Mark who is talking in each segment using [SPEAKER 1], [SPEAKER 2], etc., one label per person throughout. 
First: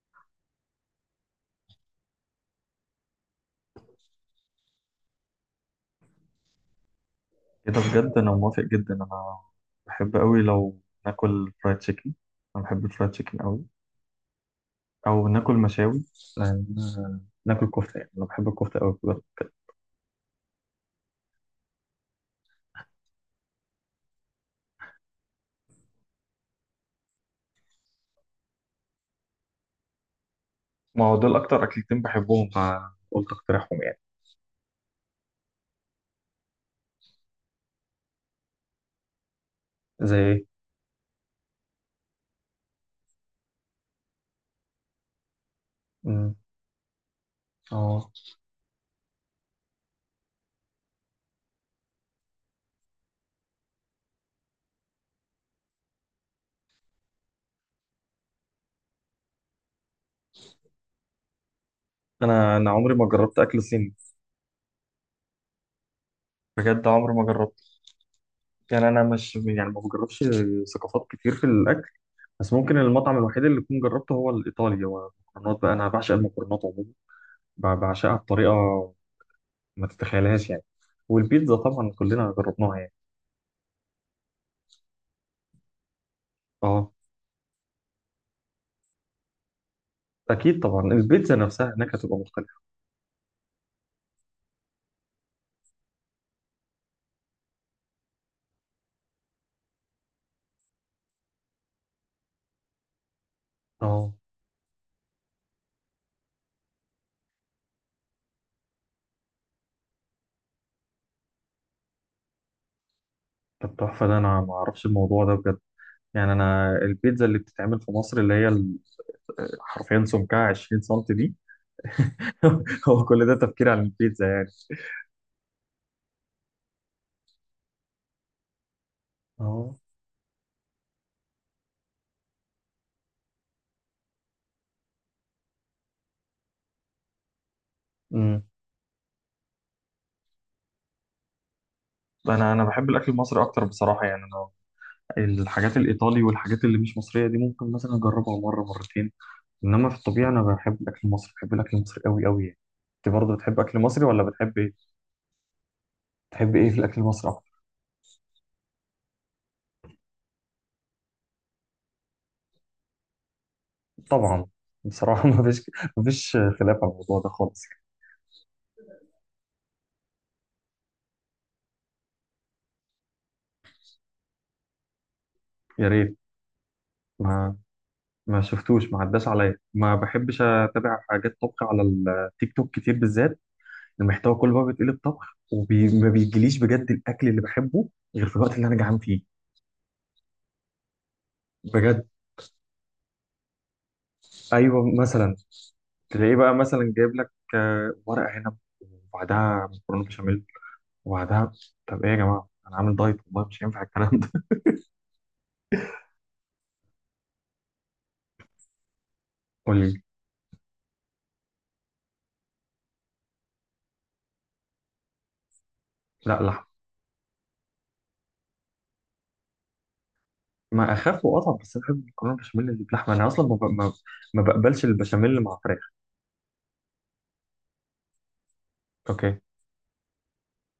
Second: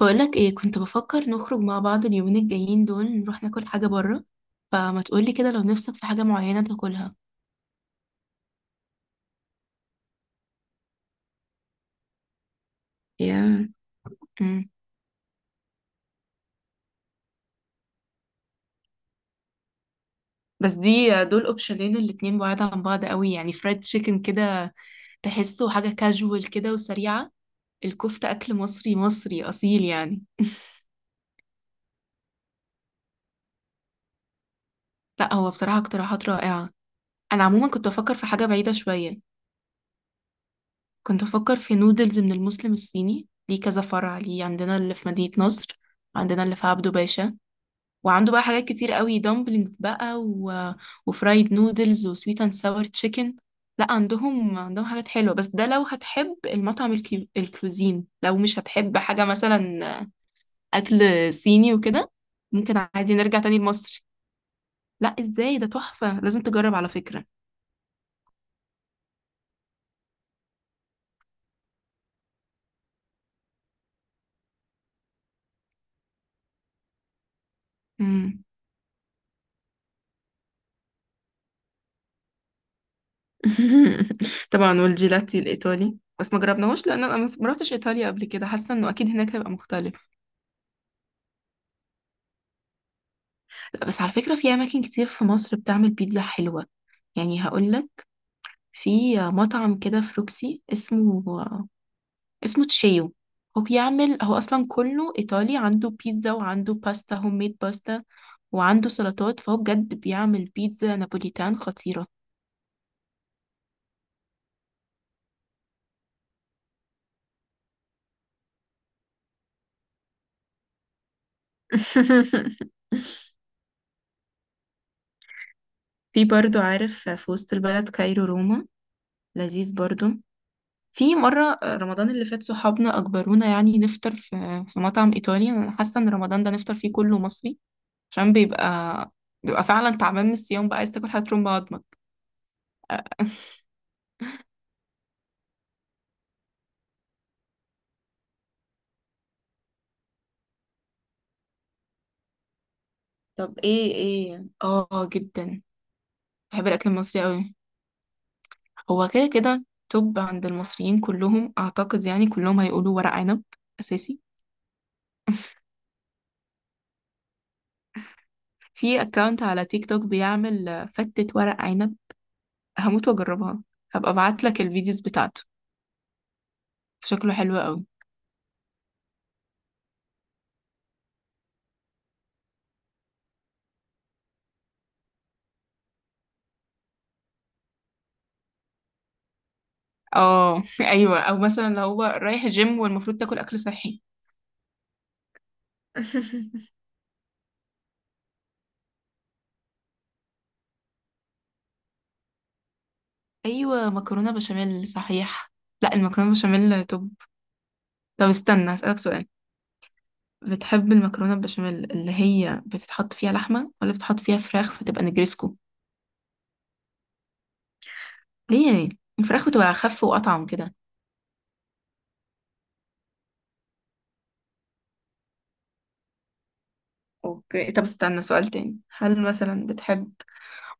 [SPEAKER 1] بقولك ايه، كنت بفكر نخرج مع بعض اليومين الجايين دول، نروح ناكل حاجة بره. فما تقولي كده لو نفسك في حاجة معينة تاكلها.
[SPEAKER 2] كده بجد، انا موافق جدا. انا بحب قوي لو ناكل فرايد تشيكن. انا بحب الفرايد تشيكن قوي.
[SPEAKER 1] يا امم
[SPEAKER 2] او ناكل مشاوي لان ناكل كفته. يعني انا بحب الكفته قوي بجد.
[SPEAKER 1] بس دي دول اوبشنين، الاتنين بعاد عن بعض قوي. يعني فرايد تشيكن كده تحسه حاجة كاجوال كده وسريعة. الكفتة أكل مصري مصري أصيل يعني.
[SPEAKER 2] ما هو دول اكتر اكلتين بحبهم فقلت اقترحهم يعني.
[SPEAKER 1] لا، هو بصراحة اقتراحات رائعة. أنا عموما كنت بفكر في حاجة بعيدة شوية.
[SPEAKER 2] زي ايه؟
[SPEAKER 1] كنت بفكر في نودلز من المسلم الصيني، ليه كذا فرع، ليه عندنا اللي في مدينة نصر،
[SPEAKER 2] أمم،
[SPEAKER 1] عندنا اللي في عبده باشا.
[SPEAKER 2] اه.
[SPEAKER 1] وعنده بقى حاجات كتير قوي، دامبلينجز بقى وفرايد نودلز وسويت اند ساور تشيكن. لا، عندهم حاجات حلوة. بس ده لو هتحب المطعم، الكوزين، لو مش هتحب حاجة مثلا أكل صيني وكده،
[SPEAKER 2] انا
[SPEAKER 1] ممكن
[SPEAKER 2] عمري ما
[SPEAKER 1] عادي
[SPEAKER 2] جربت
[SPEAKER 1] نرجع تاني
[SPEAKER 2] اكل صيني.
[SPEAKER 1] لمصر. لا ازاي، ده تحفة، لازم تجرب
[SPEAKER 2] بجد
[SPEAKER 1] على
[SPEAKER 2] عمري ما
[SPEAKER 1] فكرة.
[SPEAKER 2] جربت. يعني انا مش، يعني ما بجربش ثقافات كتير في الاكل. بس ممكن المطعم الوحيد اللي كنت جربته هو الايطالي، هو المكرونات بقى. انا بعشق المكرونات عموما. بعشقها
[SPEAKER 1] مم.
[SPEAKER 2] بطريقه ما تتخيلهاش يعني. والبيتزا طبعا كلنا جربناها يعني.
[SPEAKER 1] طبعا، والجيلاتي الإيطالي بس ما جربناهوش،
[SPEAKER 2] اه،
[SPEAKER 1] لأن أنا ما رحتش إيطاليا قبل كده، حاسة إنه أكيد هناك هيبقى مختلف.
[SPEAKER 2] اكيد طبعا البيتزا نفسها هناك هتبقى مختلفه.
[SPEAKER 1] لا بس على فكرة، في أماكن كتير في مصر بتعمل بيتزا حلوة. يعني هقولك، في مطعم كده في روكسي، اسمه تشيو.
[SPEAKER 2] اه.
[SPEAKER 1] هو أصلا كله إيطالي، عنده بيتزا وعنده باستا، هوم ميد باستا، وعنده سلطات. فهو بجد بيعمل بيتزا نابوليتان خطيرة.
[SPEAKER 2] طب تحفه، ده انا ما اعرفش الموضوع ده بجد. يعني انا البيتزا اللي بتتعمل في مصر اللي هي حرفيا سمكها 20 سم دي. هو كل ده تفكير عن البيتزا يعني.
[SPEAKER 1] في برضو، عارف، في وسط البلد كايرو روما، لذيذ
[SPEAKER 2] اه.
[SPEAKER 1] برضو. في مرة رمضان اللي فات صحابنا أجبرونا يعني نفطر في مطعم إيطالي. أنا حاسة إن رمضان ده نفطر فيه كله مصري، عشان
[SPEAKER 2] امم
[SPEAKER 1] بيبقى فعلا تعبان من الصيام بقى، عايز تاكل حاجة ترم بعض.
[SPEAKER 2] انا بحب الاكل المصري اكتر بصراحه. يعني انا الحاجات الايطالي والحاجات اللي مش مصريه دي، ممكن مثلا اجربها مره مرتين. انما في الطبيعه انا بحب الاكل المصري. بحب الاكل المصري قوي قوي يعني. انت برضه
[SPEAKER 1] طب
[SPEAKER 2] بتحب اكل
[SPEAKER 1] ايه
[SPEAKER 2] مصري ولا
[SPEAKER 1] ايه
[SPEAKER 2] بتحب ايه؟
[SPEAKER 1] اه، جدا.
[SPEAKER 2] تحب
[SPEAKER 1] بحب
[SPEAKER 2] ايه في
[SPEAKER 1] الاكل
[SPEAKER 2] الاكل
[SPEAKER 1] المصري
[SPEAKER 2] المصري أكتر؟
[SPEAKER 1] قوي. هو كده كده توب عند المصريين كلهم اعتقد، يعني كلهم هيقولوا ورق عنب، اساسي.
[SPEAKER 2] طبعا. بصراحه ما فيش خلاف على الموضوع ده خالص.
[SPEAKER 1] في اكونت على تيك توك بيعمل فتة ورق عنب، هموت واجربها. هبقى ابعت لك الفيديوز بتاعته،
[SPEAKER 2] يا ريت.
[SPEAKER 1] شكله حلو
[SPEAKER 2] ما
[SPEAKER 1] قوي.
[SPEAKER 2] ما شفتوش، ما عداش عليا، ما بحبش اتابع حاجات طبخ على التيك توك كتير بالذات. المحتوى كله بقى بيتقلب طبخ وما بيجيليش بجد الاكل اللي بحبه غير في الوقت اللي انا جعان فيه.
[SPEAKER 1] اه، ايوه، او مثلا لو هو
[SPEAKER 2] بجد.
[SPEAKER 1] رايح جيم والمفروض تاكل اكل صحي.
[SPEAKER 2] ايوه، مثلا تلاقيه بقى مثلا جايب لك ورق عنب وبعدها مكرونه بشاميل. وبعدها، طب ايه يا جماعه، انا عامل دايت والله مش هينفع
[SPEAKER 1] ايوه
[SPEAKER 2] الكلام ده.
[SPEAKER 1] مكرونه بشاميل، صحيح. لا، المكرونه بشاميل توب. طب استنى اسالك سؤال،
[SPEAKER 2] قول لي.
[SPEAKER 1] بتحب المكرونة البشاميل اللي هي بتتحط فيها لحمة، ولا بتحط فيها فراخ فتبقى نجريسكو؟
[SPEAKER 2] لا،
[SPEAKER 1] ليه يعني، الفراخ بتبقى أخف وأطعم كده.
[SPEAKER 2] ما اخف واطعم، بس انا بحب المكرونه البشاميل اللي بلحمه. انا اصلا ما, ب... ما... ما بقبلش البشاميل اللي مع فراخ.
[SPEAKER 1] اوكي، طب استنى سؤال تاني، هل
[SPEAKER 2] اوكي.
[SPEAKER 1] مثلا بتحب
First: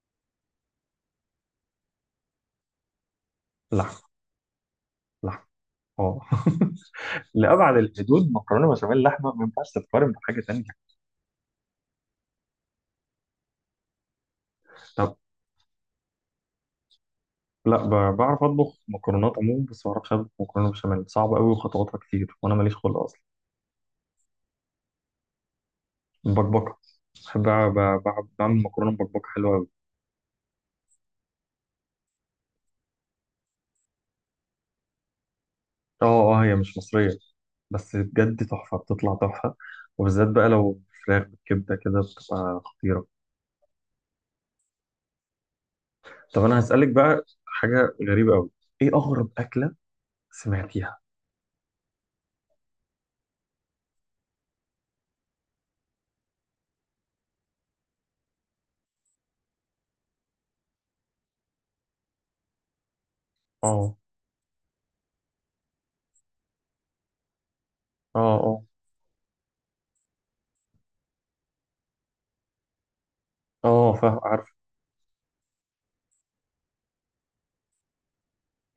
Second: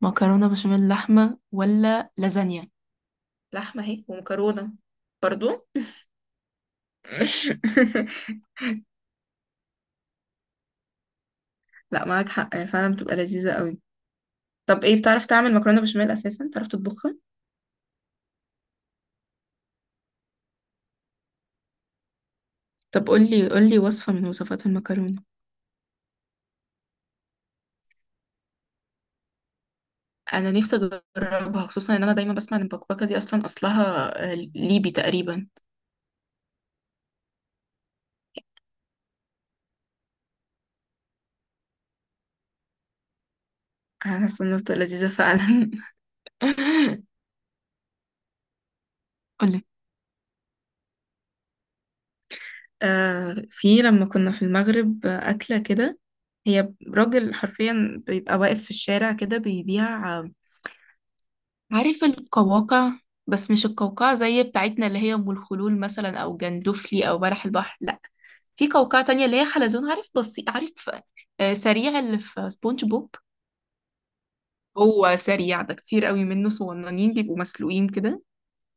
[SPEAKER 1] مكرونة بشاميل لحمة ولا لازانيا؟ لحمة اهي
[SPEAKER 2] لحمه.
[SPEAKER 1] ومكرونة
[SPEAKER 2] لحمه.
[SPEAKER 1] برضو.
[SPEAKER 2] اه. لأبعد الحدود، مكرونه بشاميل لحمه ما ينفعش تتقارن بحاجه تانية.
[SPEAKER 1] لا معاك حق، هي فعلا بتبقى لذيذة قوي. طب ايه،
[SPEAKER 2] طب،
[SPEAKER 1] بتعرف تعمل مكرونة بشاميل أساسا، بتعرف تطبخها؟
[SPEAKER 2] لا، بعرف اطبخ مكرونات عموما، بس ما بعرفش اطبخ مكرونه بشاميل. صعبه قوي وخطواتها كتير وانا ماليش خلق
[SPEAKER 1] طب
[SPEAKER 2] اصلا.
[SPEAKER 1] قولي قولي وصفة من وصفات المكرونة.
[SPEAKER 2] بكبكه. بحب بعمل مكرونه بكبكه حلوه قوي.
[SPEAKER 1] انا نفسي اجربها، خصوصا ان انا دايما بسمع ان البكبكه دي اصلا اصلها ليبي تقريبا.
[SPEAKER 2] اه. اه، هي مش مصريه، بس بجد تحفه. بتطلع تحفه. وبالذات بقى لو فراخ بالكبده كده، بتبقى خطيره.
[SPEAKER 1] انا حاسه انها بتبقى لذيذه فعلا.
[SPEAKER 2] طب انا هسألك بقى حاجة غريبة قوي. ايه اغرب
[SPEAKER 1] قولي.
[SPEAKER 2] أكلة سمعتيها؟
[SPEAKER 1] في لما كنا في المغرب، أكلة كده، هي راجل حرفيا بيبقى واقف في الشارع كده بيبيع، عارف القواقع؟ بس مش
[SPEAKER 2] اه.
[SPEAKER 1] القوقعة زي بتاعتنا اللي هي أم الخلول مثلا، أو جندفلي، أو بلح البحر، لأ.
[SPEAKER 2] اه. اه.
[SPEAKER 1] في قوقعة تانية اللي هي حلزون، عارف، بسيط، عارف، سريع اللي في سبونج بوب.
[SPEAKER 2] اه فاهم عارف.
[SPEAKER 1] هو سريع ده كتير قوي منه صغننين، بيبقوا مسلوقين كده.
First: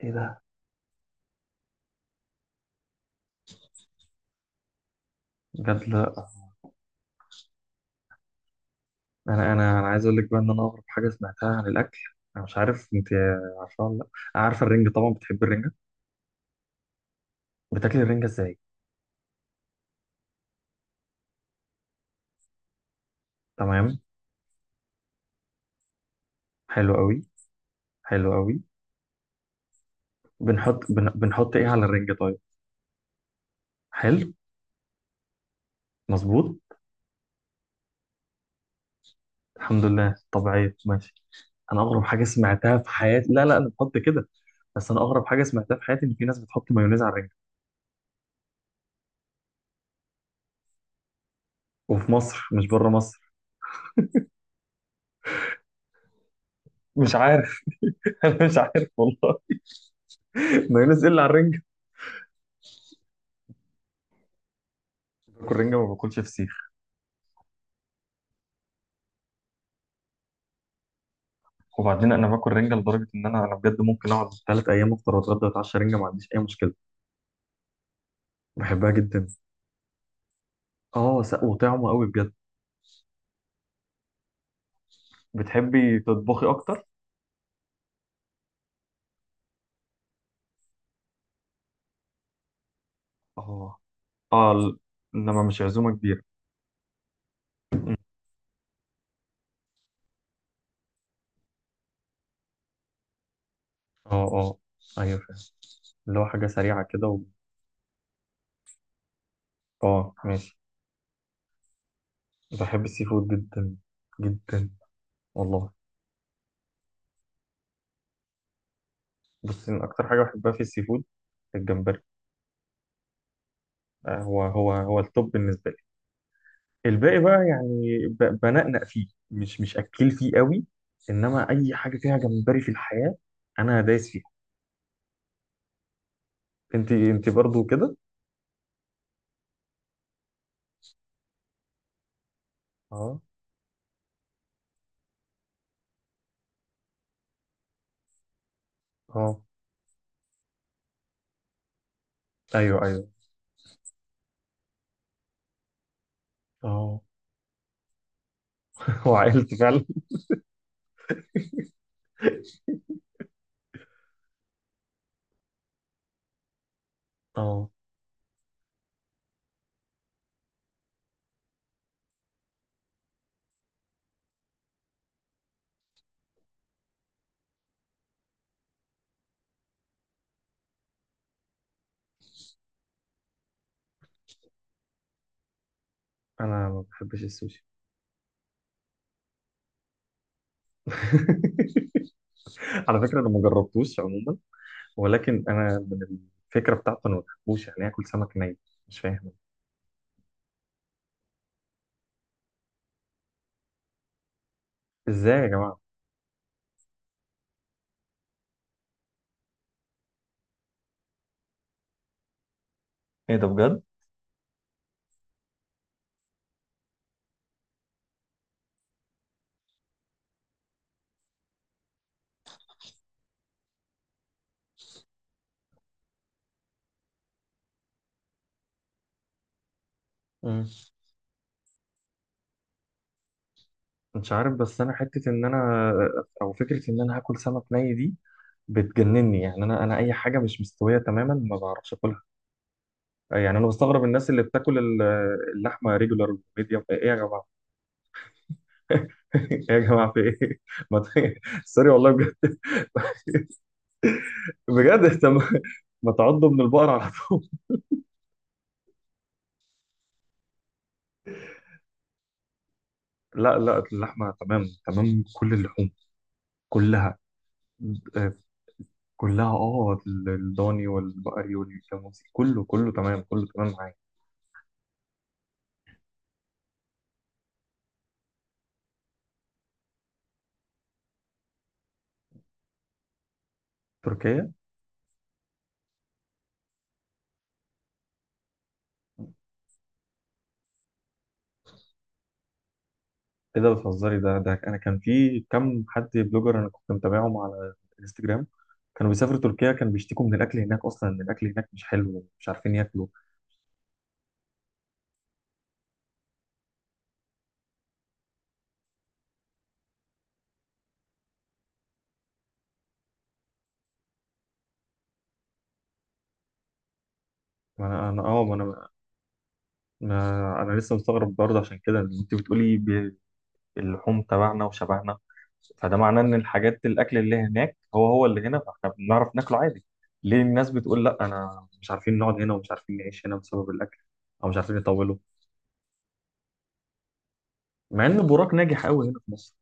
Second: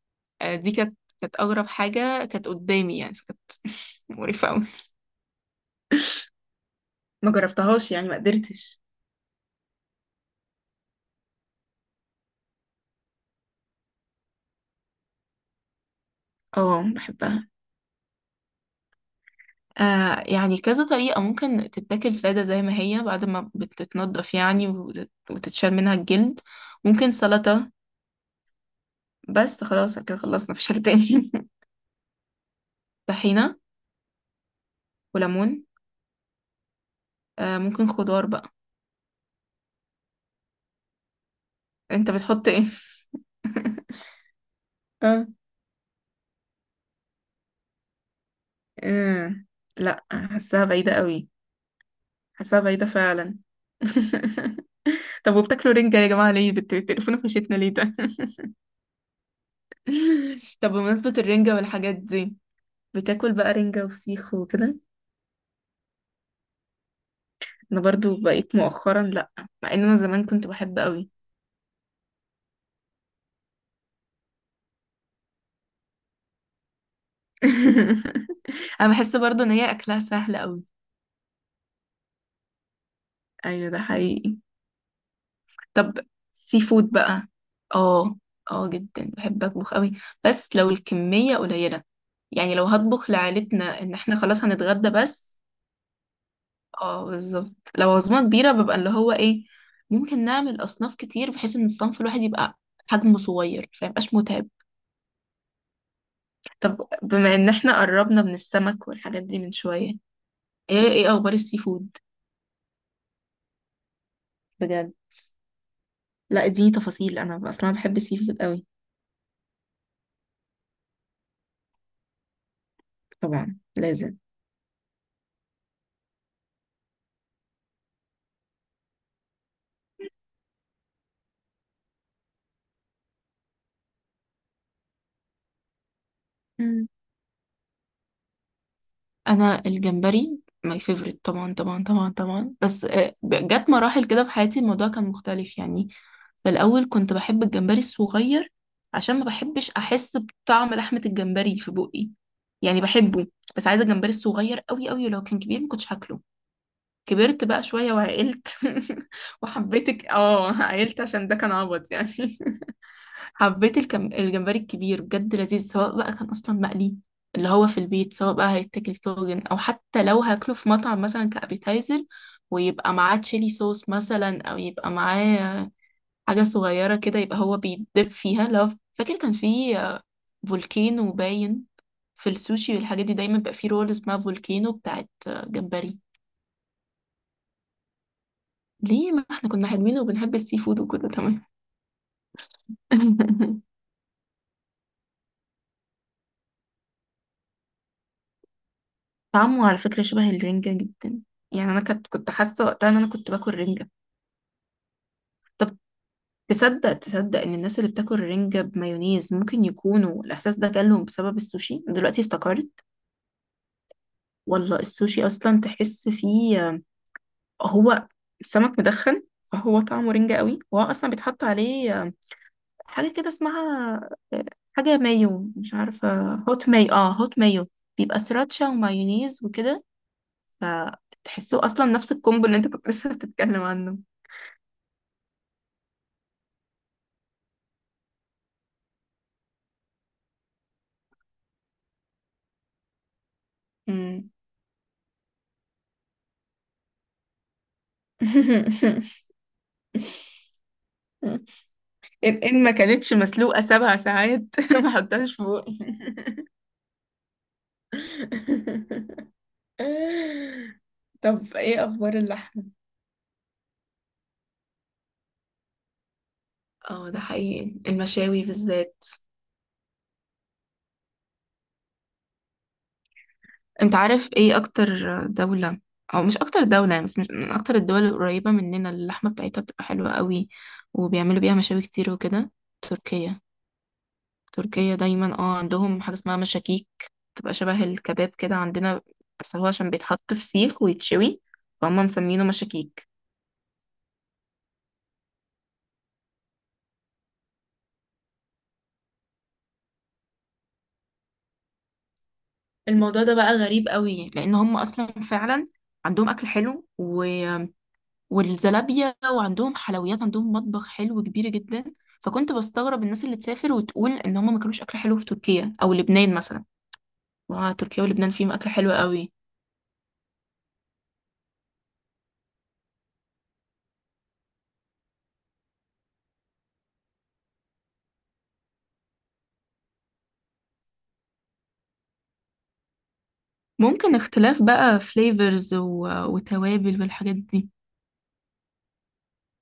[SPEAKER 2] ايه ده
[SPEAKER 1] دي كانت اغرب حاجه كانت قدامي يعني، فكانت مقرفه قوي.
[SPEAKER 2] بجد؟ لا
[SPEAKER 1] ما جربتهاش يعني، ما قدرتش.
[SPEAKER 2] انا عايز اقول لك بقى ان انا اغرب حاجة سمعتها عن الاكل. انا مش عارف انت عارفة ولا لا. عارفة الرنجة؟ طبعا بتحب الرنجة.
[SPEAKER 1] اه، بحبها.
[SPEAKER 2] بتاكلي الرنجة ازاي؟
[SPEAKER 1] يعني كذا طريقة، ممكن تتاكل سادة زي ما هي بعد ما
[SPEAKER 2] تمام.
[SPEAKER 1] بتتنضف يعني، وتتشال منها الجلد.
[SPEAKER 2] حلو
[SPEAKER 1] ممكن
[SPEAKER 2] قوي.
[SPEAKER 1] سلطة.
[SPEAKER 2] حلو قوي.
[SPEAKER 1] بس خلاص كده خلصنا، مفيش حاجة
[SPEAKER 2] بنحط،
[SPEAKER 1] تاني.
[SPEAKER 2] بنحط ايه على الرنجة طيب؟
[SPEAKER 1] طحينة
[SPEAKER 2] حلو.
[SPEAKER 1] وليمون.
[SPEAKER 2] مظبوط.
[SPEAKER 1] ممكن خضار بقى.
[SPEAKER 2] الحمد لله طبيعية، ماشي. انا اغرب
[SPEAKER 1] انت
[SPEAKER 2] حاجة
[SPEAKER 1] بتحط ايه؟
[SPEAKER 2] سمعتها في حياتي. لا لا، انا بحط كده. بس انا اغرب
[SPEAKER 1] اه.
[SPEAKER 2] حاجة سمعتها في حياتي ان في ناس بتحط مايونيز على الرنجة.
[SPEAKER 1] آه، لا، حاساها بعيدة قوي.
[SPEAKER 2] وفي مصر،
[SPEAKER 1] حاساها
[SPEAKER 2] مش
[SPEAKER 1] بعيدة
[SPEAKER 2] بره مصر.
[SPEAKER 1] فعلا. طب وبتاكلوا رنجة يا جماعة، ليه
[SPEAKER 2] مش
[SPEAKER 1] بتقرفونا في وشتنا،
[SPEAKER 2] عارف.
[SPEAKER 1] ليه ده؟
[SPEAKER 2] انا مش عارف والله.
[SPEAKER 1] طب
[SPEAKER 2] مايونيز
[SPEAKER 1] بمناسبة
[SPEAKER 2] الا على
[SPEAKER 1] الرنجة
[SPEAKER 2] الرنجة.
[SPEAKER 1] والحاجات دي، بتاكل بقى رنجة وفسيخ وكده؟
[SPEAKER 2] باكل رنجة، ما باكلش فسيخ.
[SPEAKER 1] انا برضو بقيت مؤخرا لا، مع ان انا زمان كنت بحب قوي.
[SPEAKER 2] وبعدين انا باكل رنجة لدرجة ان انا بجد ممكن اقعد 3 ايام افطر واتغدى واتعشى رنجة، ما عنديش اي مشكلة.
[SPEAKER 1] انا
[SPEAKER 2] بحبها
[SPEAKER 1] بحس
[SPEAKER 2] جدا.
[SPEAKER 1] برضو ان هي اكلها سهل قوي.
[SPEAKER 2] اه، وطعمه قوي بجد.
[SPEAKER 1] ايوه، ده حقيقي. طب
[SPEAKER 2] بتحبي تطبخي
[SPEAKER 1] سي
[SPEAKER 2] اكتر؟
[SPEAKER 1] فود بقى. اه، اه جدا، بحب اطبخ قوي، بس لو الكمية قليلة، يعني لو هطبخ
[SPEAKER 2] اه.
[SPEAKER 1] لعائلتنا ان احنا خلاص
[SPEAKER 2] اه
[SPEAKER 1] هنتغدى بس.
[SPEAKER 2] انما مش عزومة كبيرة.
[SPEAKER 1] اه، بالظبط. لو عزومة كبيرة ببقى اللي هو ايه، ممكن نعمل أصناف كتير بحيث إن الصنف الواحد يبقى حجمه صغير فميبقاش
[SPEAKER 2] اه.
[SPEAKER 1] متعب.
[SPEAKER 2] اه ايوه فاهم. اللي هو حاجة سريعة
[SPEAKER 1] طب
[SPEAKER 2] كده و...
[SPEAKER 1] بما إن احنا قربنا من السمك والحاجات دي من شوية،
[SPEAKER 2] اه ماشي.
[SPEAKER 1] ايه أخبار السي فود؟
[SPEAKER 2] بحب السي فود جدا. جدا
[SPEAKER 1] بجد.
[SPEAKER 2] والله.
[SPEAKER 1] لا دي تفاصيل، أنا أصلا بحب السي فود قوي.
[SPEAKER 2] بس من اكتر حاجة بحبها في السي فود الجمبري.
[SPEAKER 1] طبعا لازم.
[SPEAKER 2] هو التوب بالنسبة لي. الباقي بقى يعني، بنقنق فيه. مش اكل فيه قوي. انما اي حاجه فيها جمبري في الحياه، انا دايس فيها.
[SPEAKER 1] مم.
[SPEAKER 2] انت برضو كده؟
[SPEAKER 1] أنا الجمبري ماي فيفورت، طبعا طبعا طبعا طبعا. بس
[SPEAKER 2] اه.
[SPEAKER 1] جت مراحل كده في حياتي الموضوع كان مختلف يعني. في الأول كنت بحب الجمبري الصغير، عشان ما
[SPEAKER 2] اه
[SPEAKER 1] بحبش أحس بطعم لحمة الجمبري في بقي، يعني
[SPEAKER 2] ايوه ايوه
[SPEAKER 1] بحبه بس عايزة الجمبري الصغير قوي قوي، ولو كان كبير ما كنتش هاكله.
[SPEAKER 2] اه.
[SPEAKER 1] كبرت بقى شوية وعقلت،
[SPEAKER 2] وعائلتي فعلا.
[SPEAKER 1] وحبيتك عقلت عشان ده كان عبط يعني. حبيت الجمبري الكبير، بجد لذيذ، سواء بقى كان أصلا مقلي اللي هو
[SPEAKER 2] اه
[SPEAKER 1] في البيت، سواء بقى هيتاكل طاجن، أو حتى لو هاكله في مطعم مثلا كأبيتايزر، ويبقى معاه تشيلي صوص مثلا، أو يبقى معاه حاجة صغيرة كده يبقى هو بيدب فيها. لو فاكر كان في فولكينو باين، في السوشي والحاجات دي دايما بيبقى في رول اسمها فولكينو بتاعت جمبري.
[SPEAKER 2] انا ما بحبش السوشي.
[SPEAKER 1] ليه، ما احنا كنا حلوين وبنحب السي فود وكله تمام.
[SPEAKER 2] على فكره انا ما جربتوش عموما. ولكن انا من الفكره بتاعته انا ما بحبوش. يعني اكل سمك ني، مش فاهم.
[SPEAKER 1] طعمه على فكرة شبه الرنجة جدا، يعني أنا كنت حاسة وقتها إن أنا كنت باكل رنجة.
[SPEAKER 2] ازاي يا
[SPEAKER 1] طب
[SPEAKER 2] جماعه؟
[SPEAKER 1] تصدق إن الناس اللي بتاكل رنجة بمايونيز ممكن يكونوا الإحساس ده جالهم بسبب السوشي، دلوقتي افتكرت.
[SPEAKER 2] ايه ده بجد؟
[SPEAKER 1] والله السوشي أصلا تحس فيه، هو السمك مدخن فهو طعمه رنجة قوي، وهو اصلا بيتحط عليه حاجة كده اسمها، آه، حاجة مايو، مش عارفة، هوت مايو، هوت مايو. بيبقى سراتشا ومايونيز وكده،
[SPEAKER 2] مم.
[SPEAKER 1] فتحسه اصلا نفس الكومبو اللي انت كنت لسه بتتكلم عنه.
[SPEAKER 2] مش عارف. بس انا حته ان انا، او فكره ان انا هاكل سمك ني دي، بتجنني. يعني انا اي حاجه مش مستويه تماما ما بعرفش اكلها. يعني انا بستغرب الناس
[SPEAKER 1] مم.
[SPEAKER 2] اللي بتاكل اللحمه ريجولار ميديوم. ايه يا جماعه؟ ايه يا جماعه في ايه؟ ما ت- سوري والله
[SPEAKER 1] ان
[SPEAKER 2] بجد.
[SPEAKER 1] إن ما كانتش مسلوقة 7 ساعات ما
[SPEAKER 2] بجد.
[SPEAKER 1] حطهاش
[SPEAKER 2] طب
[SPEAKER 1] في بوقي.
[SPEAKER 2] ما تعضوا من البقر على طول.
[SPEAKER 1] طب ايه اخبار اللحمة؟
[SPEAKER 2] لا لا، اللحمه تمام، تمام. كل اللحوم
[SPEAKER 1] اه،
[SPEAKER 2] كلها،
[SPEAKER 1] ده حقيقي،
[SPEAKER 2] آه،
[SPEAKER 1] المشاوي بالذات.
[SPEAKER 2] كلها اه. الضاني والبقري والجاموسي، كله كله تمام، كله تمام معايا.
[SPEAKER 1] انت عارف ايه اكتر دولة، او مش اكتر دولة يعني، بس مش من اكتر الدول القريبة مننا اللي اللحمة بتاعتها بتبقى حلوة قوي، وبيعملوا بيها مشاوي كتير وكده؟ تركيا.
[SPEAKER 2] تركيا.
[SPEAKER 1] تركيا دايما، عندهم حاجة اسمها مشاكيك، بتبقى شبه الكباب كده عندنا، بس هو عشان بيتحط في سيخ ويتشوي فهم مسمينه مشاكيك.
[SPEAKER 2] ايه ده بتهزري؟ ده انا كان في كم حد بلوجر انا كنت متابعهم على انستجرام. كانوا بيسافروا تركيا كانوا بيشتكوا من الاكل هناك اصلا، ان الاكل هناك مش حلو. مش عارفين ياكلوا.
[SPEAKER 1] الموضوع ده بقى غريب قوي، لان هم اصلا فعلا عندهم اكل حلو والزلابية، وعندهم حلويات، عندهم مطبخ حلو كبير جدا. فكنت بستغرب الناس اللي تسافر وتقول ان هم ما كانوش اكل حلو في تركيا او لبنان مثلا، واه
[SPEAKER 2] ما
[SPEAKER 1] تركيا
[SPEAKER 2] انا انا
[SPEAKER 1] ولبنان
[SPEAKER 2] اه
[SPEAKER 1] فيهم
[SPEAKER 2] ما
[SPEAKER 1] اكل
[SPEAKER 2] انا
[SPEAKER 1] حلو قوي.
[SPEAKER 2] ما انا لسه مستغرب برضه عشان كده. إن انت بتقولي اللحوم تبعنا وشبعنا، فده معناه ان الحاجات الاكل اللي هناك هو هو اللي هنا، فاحنا بنعرف ناكله عادي. ليه الناس بتقول لا، انا مش عارفين نقعد هنا ومش عارفين نعيش هنا بسبب الاكل؟
[SPEAKER 1] ممكن
[SPEAKER 2] او مش
[SPEAKER 1] اختلاف
[SPEAKER 2] عارفين
[SPEAKER 1] بقى
[SPEAKER 2] يطولوا.
[SPEAKER 1] فليفرز وتوابل والحاجات دي.
[SPEAKER 2] مع ان براك ناجح قوي هنا في مصر.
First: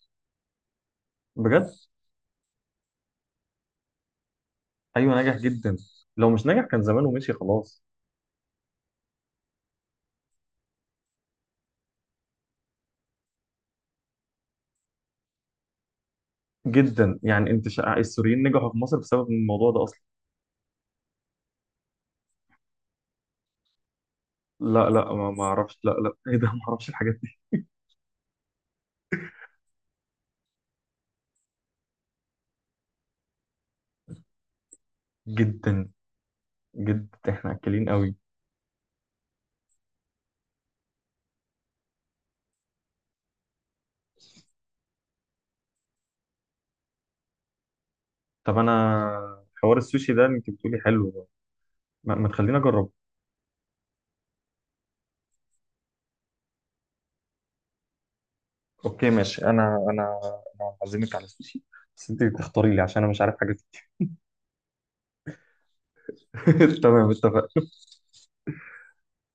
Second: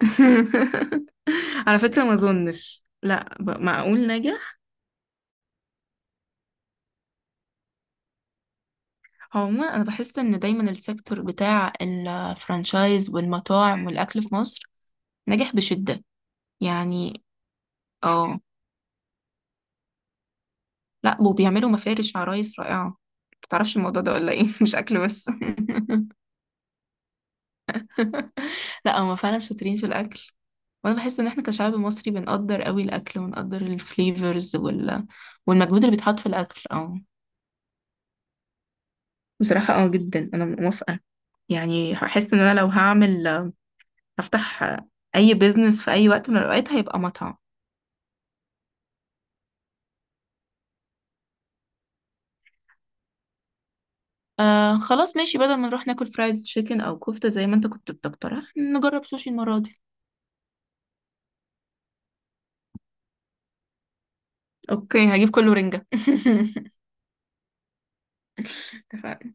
[SPEAKER 2] بجد.
[SPEAKER 1] على فكرة ما اظنش، لا، معقول نجح.
[SPEAKER 2] ايوه نجح جدا. لو مش نجح كان زمانه مشي خلاص.
[SPEAKER 1] عموما انا بحس ان دايما السيكتور بتاع الفرانشايز والمطاعم والاكل في مصر نجح بشدة،
[SPEAKER 2] جدا،
[SPEAKER 1] يعني.
[SPEAKER 2] يعني انت
[SPEAKER 1] اه.
[SPEAKER 2] السوريين نجحوا في مصر بسبب الموضوع ده اصلا.
[SPEAKER 1] لا، وبيعملوا مفارش عرايس رائعة، متعرفش الموضوع ده ولا ايه، مش
[SPEAKER 2] لا
[SPEAKER 1] اكل
[SPEAKER 2] لا، ما
[SPEAKER 1] بس.
[SPEAKER 2] ما اعرفش. لا لا ايه ده ما اعرفش الحاجات دي.
[SPEAKER 1] لا هما فعلا شاطرين في الاكل، وانا بحس ان احنا كشعب مصري بنقدر قوي الاكل ونقدر الفليفرز والمجهود
[SPEAKER 2] جدا.
[SPEAKER 1] اللي بيتحط في الاكل، اه.
[SPEAKER 2] جدا احنا اكلين قوي.
[SPEAKER 1] بصراحة اه جدا، انا موافقة. يعني هحس ان انا لو هفتح اي بيزنس في اي وقت من الاوقات هيبقى مطعم.
[SPEAKER 2] طب انا حوار السوشي ده اللي انت بتقولي حلو، ما تخليني اجربه.
[SPEAKER 1] خلاص ماشي، بدل ما نروح ناكل فرايد تشيكن او كفتة زي ما انت كنت بتقترح، نجرب
[SPEAKER 2] اوكي
[SPEAKER 1] سوشي
[SPEAKER 2] ماشي.
[SPEAKER 1] المرة دي.
[SPEAKER 2] انا انا هعزمك على السوشي، بس انت تختاري لي عشان انا مش عارف حاجات
[SPEAKER 1] اوكي، هجيب كله رنجة.
[SPEAKER 2] كتير. تمام اتفقنا.
[SPEAKER 1] اتفقنا.